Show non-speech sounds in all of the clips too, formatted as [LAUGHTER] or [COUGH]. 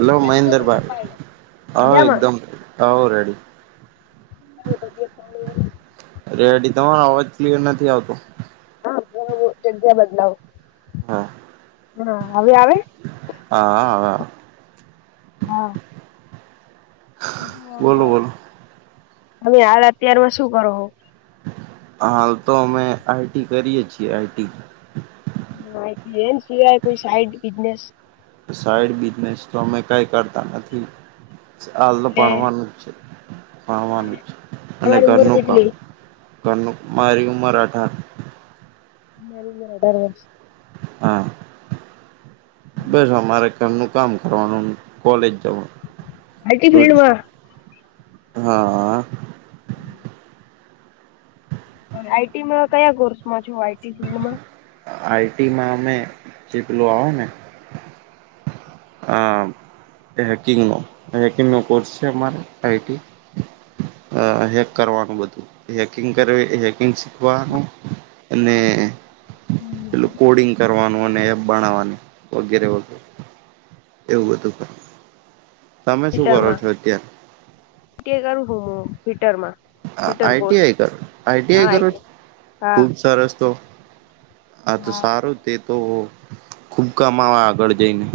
Hello, મહેન્દ્રભાઈ હા, મજામાં એકદમ હાઓ રેડી, તબિયત પાણી રેડી તમારો અવાજ ક્લિયર નથી આવતો. હા જગ્યા બદલાવ. હા હા, હવે આવે હા હા હા. બીજું આમ બોલો ભા બોલો હવે હાલ અત્યારમાં શું કરો. હાલ તો અમે આઈટી કરીએે છીએ આઈટી. હમ, આઇ ટી એમ એને સિવાય કોઈ સાઈડ બિઝનેસ. સાઈડ બિઝનેસ તો અમે કઈ કરતા નથી હાલ તો એટલે ભણવાનું જ છે. ખાવાનું અને તમારી ઉંમર ઘરનું કામ. કેટલી ઘરનું મારી ઉંમર અઢાર મારી પણ અઢાર વર્ષ હા, બસ અમારે કામનું કામ કરવાનું કોલેજ જવાનું. IT goods. ફિલ્ડમાં હા આ. હમ. આઈટીમાં કયા કોર્સમાં છો આઈટી ફિલ્ડમાં. આઈટીમાં અમે ચીપલો આવે ને. આ હેકિંગનો હેકિંગનો કોર્સ છે અમારે આઈટી અ હેક કરવાનું બધું હેકિંગ કર હેકિંગ શીખવાનું અને પેલું કોડિંગ કરવાનું અને એપ બણાવાની વગેરે -વગેરે. એવું બધું કર. તમે શું કરો ફીટરમાં છો અત્ય્યારે. કે કરું હોમ -હોમ હીટરમાં. હ, આઇ ટી આઇ કરો આઈટીઆઈ કરો, આઈટી આઈ હા ખૂબ સરસ તો. હા તો સારું તે તો ખુબ કામવા આગળ જઈને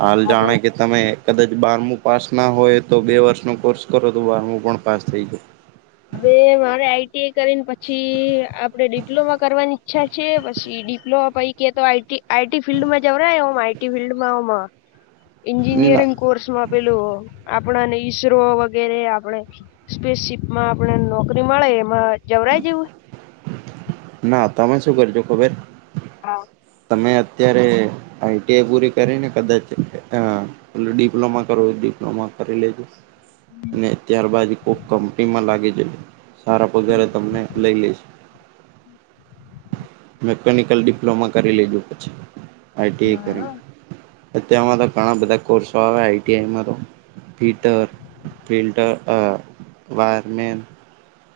હાલ હા બઉ જાણે કે તમે કદાચ બારમું પાસ ના હોય તો બે વર્ષનો કોર્સ કરો તો બારમું પણ પાસ થઈ જાય. હવે મારે આઈટીઆઈ કરીને પછી આપડે ડિપ્લોમા કરવાની ઈચ્છા છે પછી ડિપ્લોમા પૈકી તો આઈટી આઈટી ફિલ્ડમાં જવાય ઓમ આઈ ફિલ્ડમાંમાં ના એજિયરિંગ કોર્સમાં પેલું આપણાને ઈસરો વગેરે આપણે સ્પેસ માં આપણે નોકરી મળે એમાં જવરાય જેવું ના તમે શું કરજો ખબર હે હા. તમે અત્યારે આઈટીઆઈ પૂરી કરીને કદાચ અ એટલે ડિપ્લોમા કરવું ડિપ્લોમા કરી લેજું. અને ત્યારબાદ કોક કંપનીમાં લાગી જઉ સારા પગારે તમને લઈ લઈશ મેકેનિકલ ડિપ્લોમા કરી લેજો પછી આઈટીએ કરીને હા અતયાવ તો ઘણા બધા કોર્સો આવે આઈટી આઈ મા તો. પિટર ફિલ્ટર અ વાયરમેન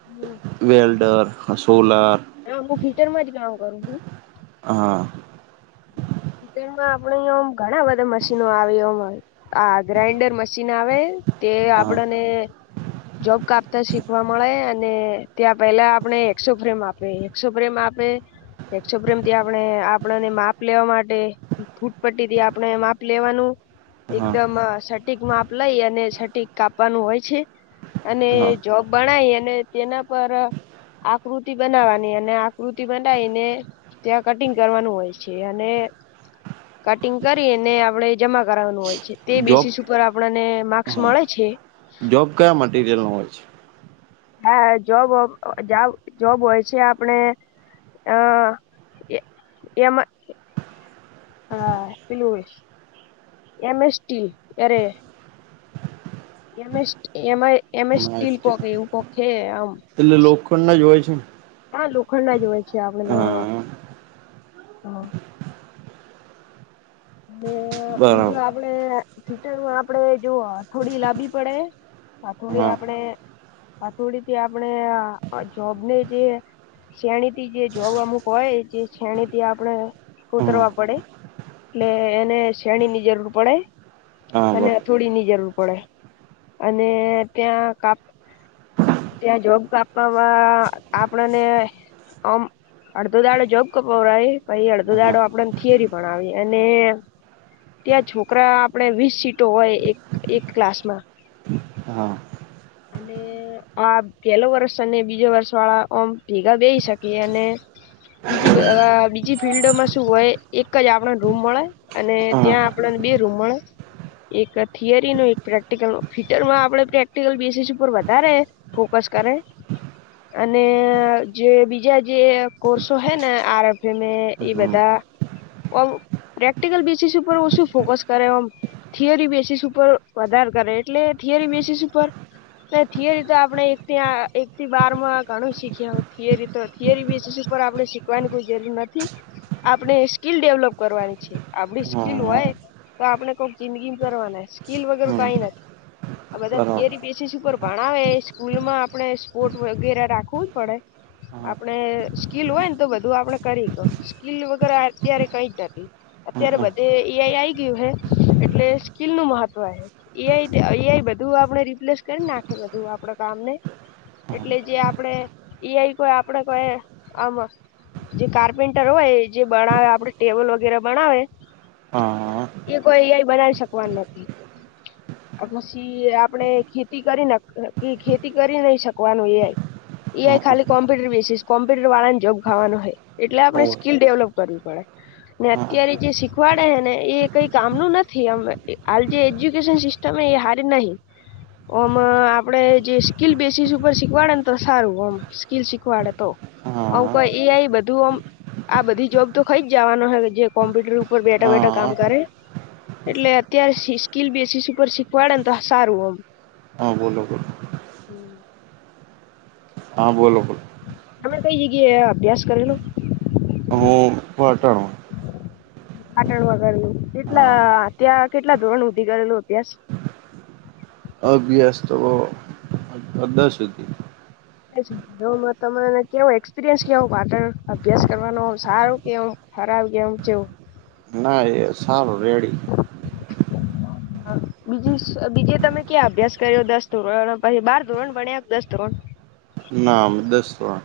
હમ. વેલ્ડર હ સોલાર. હા હુંક હીટર માંથી કામ કરું છું. હા. તેમા આપડા ઇયા ઓમ ઘણા બધા મશીનો આવી હોય. હા ગ્રાઇન્ડર મશીન આવે તે હા આપણને જોબ કાપતા શીખવા મળે અને ત્યાં પહેલા આપણે એકસો ફ્રેમ આપે એકસો ફ્રેમ આપે એકક્ષો પ્રેમથી આપણે આપણા ને માપ માપ લેવા માટે ફૂટ પટ્ટી થી આપણે માપ લેવાનું હા એકદમ ટિક માપ લઈ અને છટિક કાપવાનું હોય છે, અને હા જોબ ભણાય અને તેના પર આપ આકૃતિ બનાવવાની અને આકૃતિ બનાવીને ત્યાં કટિંગ કરવાનું હોય છે. છે અને કટિંગ કરીને આપડે જમા કરવાનું હોય છે, તે જોબ બેસીસ ઉપર આપણા ને માર્ક્સ હા મળે છે. જોબ કયા મટીરિયલનો હોય છે. હા જોબ- જોબ હોય છે, આપણે હ એ એમાં હા પેલુ હોય. એમ એસ્ટીલ એરે એમેસટ એમ અ એમ સ્ટીલ છે કોક એવું કોક હે આમ. એટલે લોખંડના જ હોય છે ને હા લોખંડના જ હોય છે, આપડે હા [INAUDIBLE] અને બરાબર બીજું આપડે સ્વીટર. આપડે જો આ થોડી લાંબી પડે થોડી હા આપણે હથોડીથી આપણે જોબને જે શેણી. થીજે જોબ અમુક હોય જે છેણીથી આપણે હા કોતરવા પડે. એટલે એને શેણીની જરૂર પડે હા અને બર હથોળી ની જરૂર પડે અને ત્યાં કાંપ. ત્યાં જોબ કાપવામાં આપણને આમ અડધો દાડો જોબ કપવડાએ પછી અડધો હા દાડો આપડેને થિયરી ભણાવે. અને ત્યાં છોકરા આપણે વીસ સીટો હોય એક એક ક્લાસમાં, હા [INAUDIBLE] અને [INAUDIBLE] આ પેલો વર્ષ અને બીજો વર્ષ વાળા આમ ભેગા બેઈ શકીએ અને બીજી- આ બીજી ફિલ્ડમાં શું હોય, એકજ આપડે રૂમ મળે. અને હા ત્યાં આપણને બે રૂમ મળે, એક થિયરીનો એક પ્રેક્ટિકલનો ફીટરમાં આપણે પ્રેક્ટિકલ બે સ. [UNINTELLIGIBLE] ઉપર વધારે ફોકસ કરે. અને જે બીજા જે કોસો ર્હેને આરભી મેં એ હમ બધા ઓમ પ્રેક્ટિકલ બેસીસ ઉપર ઓશું ફોકસ કરે ઓમ. થિયરી બેસીસ ઉપર વધારે કરે એટલે થિયરી બેસીસ ઉપર. ના થિયરીતો આપણે એક થી એકથી બાર માં ઘણું શીખ્યા થિયરીતો થિયરી બેસીસ ઉપર આપણે શીખી. શીખવાની કોઈ જરૂર નથી, આપણે સ્કીલ ડેવલપ કરવાની છે, આપડી સ્કીલ હા હોય. તો આપણે કોક જિંદગી કરવાના સ્કીલ વગર હમ કંઈ નથી આ બધાં. બરાબર બેસીસ ઉપર ભણાવે. સ્કૂલમાં આપણે સ્પોર્ટ વગેરે રાખવું પડે. હા આપણે સ્કીલ હોય નેતો બધું આપડે કરીતો સ્કીલ વગેરે અત્યારે કંઈ જ નથી. અત્યારે હા બધે એ, આઈ, આઈ ગયું હે એટલે સ્કીલનું મહત્વ હે. એ. આઈ એ. આઈએ બધું આપડે રિપ્લેસ કરીને નાખે બધું આપડે કામને એટલે જે આપડે એ. આઈ કોઈ આપડે કોઈ આમ. જે કાર્પેન્ટર હોય જે બનાવે આપડે ટેબલ વગેરે બણાવે. હા એ કોઈ એ આઈ બનાવી શકવાનું નથી. અને પછી આપ આપણે ખેતી કરીન ઈ ખેતી નહીં શકવાનું. એ. આઈ. એ. આઈ. હા ખાલી કમ્પ્યુટર બેસીસ કોમ્પ્યુટર વાળાને જોબ ખાવાનું હોય. એટલે આપણે ઓર સ્કીલ ડેવલોપ કરવી પડે. ને હા અત્યારે જે શીખવાડે હેને એ કાંઈ કામનું નથી. આમ હાલ જે એજ્યુકેશન સિસ્ટમ તમે એ હારી નહી. ઓમ આપડે જે સ્કીલ બેસીસ ઉપર શીખવાડેને તો સારું આમ સ્કીલ શીખવાડે તો હવે હા કોઈ એ. આઈ બધું ઓમ. આ બધી જોબ તો ખઈ જ જવાનો હે જે કોમ્પ્યુટર ઉપર બેઠા બેઠા કામ હા કરે એટલે અત્યારે સીસ્કીલ બેસીસી ઉપર શીખવાડે ને તો સારું અમ. હા બોલો બોલો. [INAUDIBLE] હા બોલો બોલો તમે કઈ જગ્યાએ અભ્યાસ કરેલો. પાટણ. પાટણ મા કરેલો કેટલા હા ત્યાં કેટલા ધોરણ સુધી કરેલો અભ્યાસ. અભ્યાસ તો દસ સુધી. [UNINTELLIGIBLE] તો કેવો તમને એક્સપિરયન્સ કેવો પાટણ અભ્યાસ કરવાનનો સારું કેવું? [UNINTELLIGIBLE] ના એ સારો રેડી. [INAUDIBLE] હ બીજે તમે ક્યાં અભ્યાસ કર્યો દસ ધોરણ પછી બાર ધોરણ ભણ્યા કે દસ ધોરણ ના અમ દસ ધોરણ.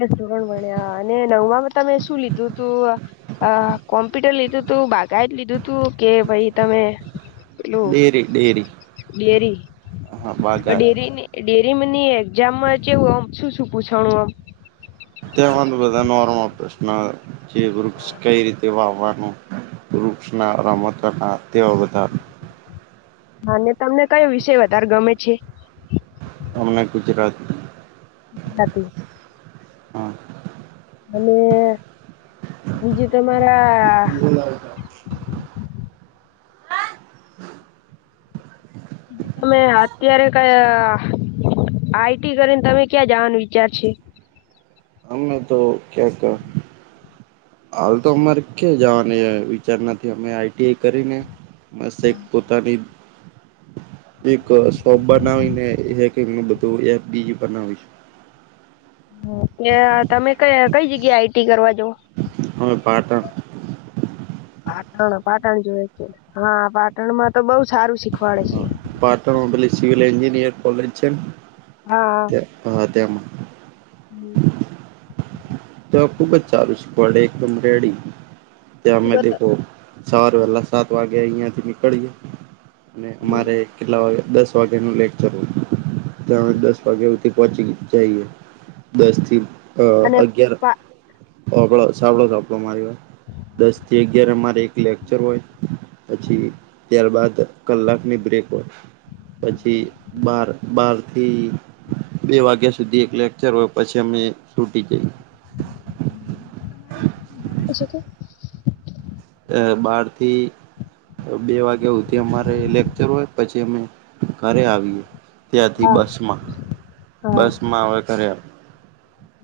દસ ધોરણ ભણ્યા અને નવમાં તમે શું લીધું તું? અ કોમ્પ્યુટર લીધું તું બાગાયત લીધુ કે પહી તમે પેલું ડેરી- ડેરી. ડેરી- હા બાગાર ડેરી ની એ ડેરી મની એક્ઝામ માં જેવું અમ શું -શું પૂછાનું આમ. તેમાં બધા નોર્મ પ્રશ્ન જે વૃક્ષ કઈ રીતે વાવવાનું. વૃક્ષ માં રમતો ના તેવા બધા. અને તમને કયો વિષય વધાર ગમે છે. અમને ગુજરાતી [UNINTELLIGIBLE] હા. અને બીજું તમારા બીજું તમે અત્યારે કયા આઈ ટી કરીને તમે ક્યાં જવાનું વિચાર છે. અમે તો એ તો હાલ તો અમારે ક્યા જવાની વિચાર નથી અમે આઈ ટી કરીને. મસ્ત એક પોતાની એક શોપ બનાવીને એક -એકનું બધું એ બીયું બનાવીશું. કે તમે ક કઈ જગ્યા આઈ ટી કરવા જવ. અમે પાટણ. પાટણ- પાટણ જોવે છે. હા, પાટણ માં તો બઉ સારું શીખવાડે છે. હા પાટણમાં પેલી સિવલ એન્જિર કોલેજ છે ન. હા આ. ત્યાં હા તેમાં. હમ્મ. તો ખુબ જ સારું છે પડે એકમરેેડી ત્યાં અમે દેખો સવારે વહેલા સાત વાગે અહીયા થી નીકળીએ, અને અમારે કેટલા વાગે દસ વાગ્યા નું લેક્ચર હોય ત્યાં દસ વાગ્યા સુધી પોચી [UNINTELLIGIBLE] જઈએ દસ થી અ અને અગિયાર પા ઓ સાભળો [UNINTELLIGIBLE] આપવામાં આયવા દસ થી અગયાર મારે એક લેક્ચર હોય પછી ત્યારબાદ કલાકની બ્રેક હોય. પછી બાર બારથી બે વાગ્યા સુધી એક લેક્ચર હોય પછી અમે છૂટી જઈએ. [INAUDIBLE] જણાવી શકો. અ બહારથી બે વાગ્યા સુધી અમારે લેકચર હોય પછી અમે ઘરે આવીએ. ત્યાંથી હા બસમાં- બસમાં હવે ઘરે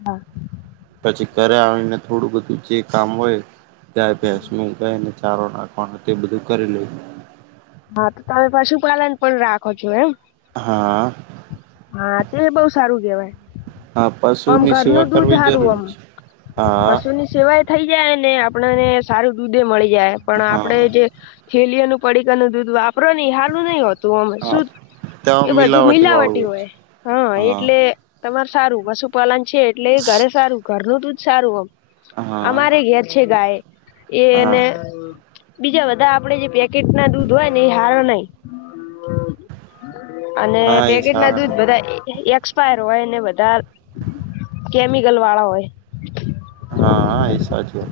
ના પછી ઘરે આવીને થોડું બધું જે કામ હોય હસમુરહ ચારો નાખવાનો તે બધું કરી લેહું. હા, તો તમે પશુપાલન પણ રાખો છો એમ. હા. હા, તે બહુ સારું કહેવાય. હા આમ પશુની સેવા ઘરનું દૂધ કરવી હારુ. જરૂરી આમ છે હા પશુની સેવાય થઈ જાય ને આપણને સારું દૂધે મળી જાય પણ હા આપડે જે થેલીઓનું પડીકાનું દૂધ વાપરો ને હાલું નહિ હોતું ઓમ હા સુધ ત્યાં એ બધું મિલાવટી મિલાવટ વાળું થતી છે હોય. હા, એટલે તમાર સારું પશુપાલન છે એટલે ઘરે સારું ઘરનું દૂધ સારું હા મારે ઘેર છે ગાય હા એને બીજા બધા આપડે જે પેકેટના દૂધ હોય ને એ હારા નય અને હા એ પેકેટના સારા ને દૂધ બધા એક્સપાયર હોય ને વધાર કેમિકલ વાળા હોય હા હા એ સાચું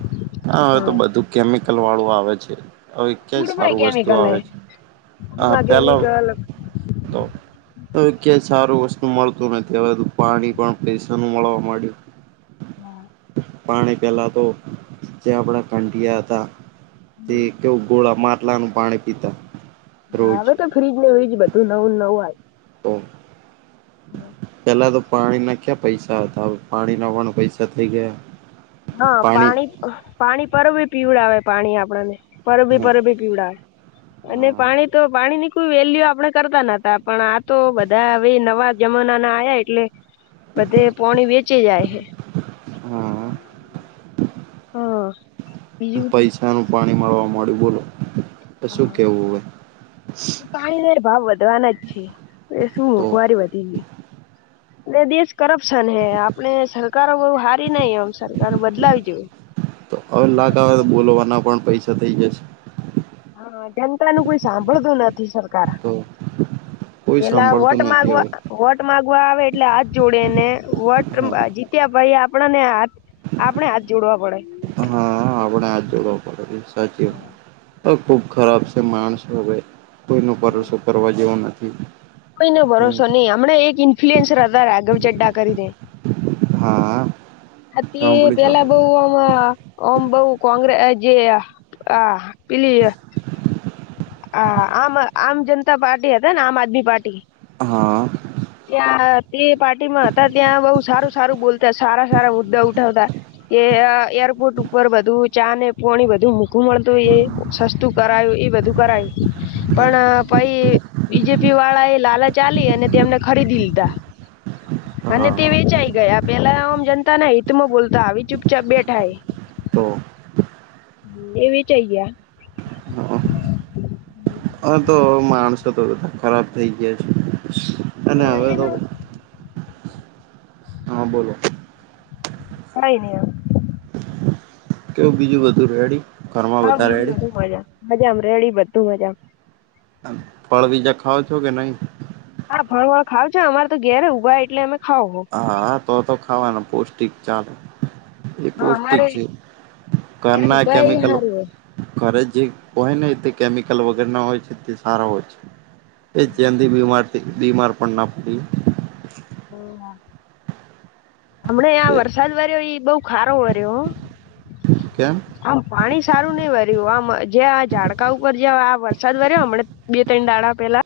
હા હવે તો બધું કેમિકલ વાળું આવે છે. હવે કય ફૂડમાં સારું વસ્તુ કેમિકલ હે. આવે છે આ ફૂડમાં પેહેલા કેમિકલ તો હવે ક્યાંય સારું વસ્તુ મળતું નથી હવે તો પાણી પણ પૈસા નું મળવા માંડ્યું. હા પાણી પહેલાં તો જે આપણા ઘંટિયા હતા તે કેવુ ગોળા માટલાનું પાણી પીતા. હા રોજ હવે તો ફ્રીજ ને [UNINTELLIGIBLE] બધું નવું નવું આયુ. [INAUDIBLE] [INAUDIBLE] પેલા તો પાણી ના ક્યાં પૈસા હતા હવે તો પાણી ના પણ પૈસા થઈ ગયા. હા પાણી પાણી પરબે પીવડાવે પાણી આપડને પરબે હા પરબે પીવડાવે અને પાણી તો પાણી ની કોઈ વેલ્યુ આપણે કરતા નતા પણ આ તો બધા હવે નવા જમાના ના આયા એટલે બધે પોણી વેચાય જાય હે હા હા બીજું પૈસાનું પાણી મળવા માંડ્યું બોલો તો શું કેવું હવે પાણીને ભાવ વધવાના જ છે એ શું તો મોંઘવારી વધી ગઈ એટલે દેશ કરપ્શન હે આપણે સરકારો બહુ હારી નાઈ એમ સરકારો બદલાવી જોએ. તો હવે લાગ આવે તો બોલવાના પણ પૈસા થઈ જશે. હા જનતા નું કોઈ સાંભળતું નથી સર કાર તો કોઈ પેલા વોટ સાંભળતું નથી માગવા હવે વોટ માંગવા આવે એટલે હાથ જોડે ને વોટ હા જીત્યા પહિ આપડ ને હાથ આપણે હાથ જોડવા પડે હા આપડે હાથ જોડવા પડે સાચી ખુબ ખરાબ છે માણસો હવે કોઈનો ભરોસો કરવા જેવો નથી. કોઈનો ભરોસો નહી હમણા એક ઇન્ફ્લુઅન્સર હતા રાઘવ ચડ્ડા કરીને હા [UNINTELLIGIBLE] સાંભળી પેલા બો સાંભળી હો ઓમ બો કોંગ્રે જે આ પેલી હા આમ આમ જનતા પાર્ટી હતા ને આમ આદમી પાર્ટી હા ત્યાં તે પાર્ટી માં હતા ત્યાં બહુ સારું સારું બોલતા સારા સારા મુદ્દા ઉઠાવતા એ એરપોર્ટ ઉપર બધું ચા ને પોણી બધું મોંઘું મળતું એ સસ્તું કરાયું બધું કરાય પણ હા પહિ બીજેપી વાળા એ લાલચ આલી અને તેમને ખરીદી લીધા. અને તે હા. વેચાઈ ગયા પહેલા ઓમ જનતાના હિત માં બોલતા હવે ચુપચાપ બેઠાય તો એ વેચાઈ ગયા હવે તો, માણસો તો બધા ખરાબ થઈ ગયા છે. અને હવે તો! હા, બોલો. કંય, નય હવે, કેવું, બીજું બધું રેડી? ઘરમાં હા, બધા બીજું રેડી બધુ મજા, મજા રેડી બધું મજા. ફળ, બીજા ખાઓ છો કે નહી? હા, ફળ વળ ખાવ છે. અમારે તો ઘેરે ઉભા એટલે અમે ખાવ હો. હા, હા, તો તો ખાવાનું, પૌષ્ટિક ચાલે- એ, પૌષ્ટિક અમારે છે. ઘર ત્યારે ના ઉભા એ કેમિકલો- હારું હે ઘરે જે હોય ને, તે કેમિકલ વગર ના હોય છે. તે સારા હોય છે. એ, જલદી બીમારથી બીમાર પણ ના પડીએ. હમ્મ, હમણે આ વરસાદ- વર્યો ઈ, બહુ ખારો વર્યો હો! કેમ? આમ, પાણી સારું નઈ વર્યું, આમ જ્યાં ઝાડકા ઉપર જ્યાં, આ વરસાદ વર્યો હમણાં- બે ત્રૈણ દાડા પેલા-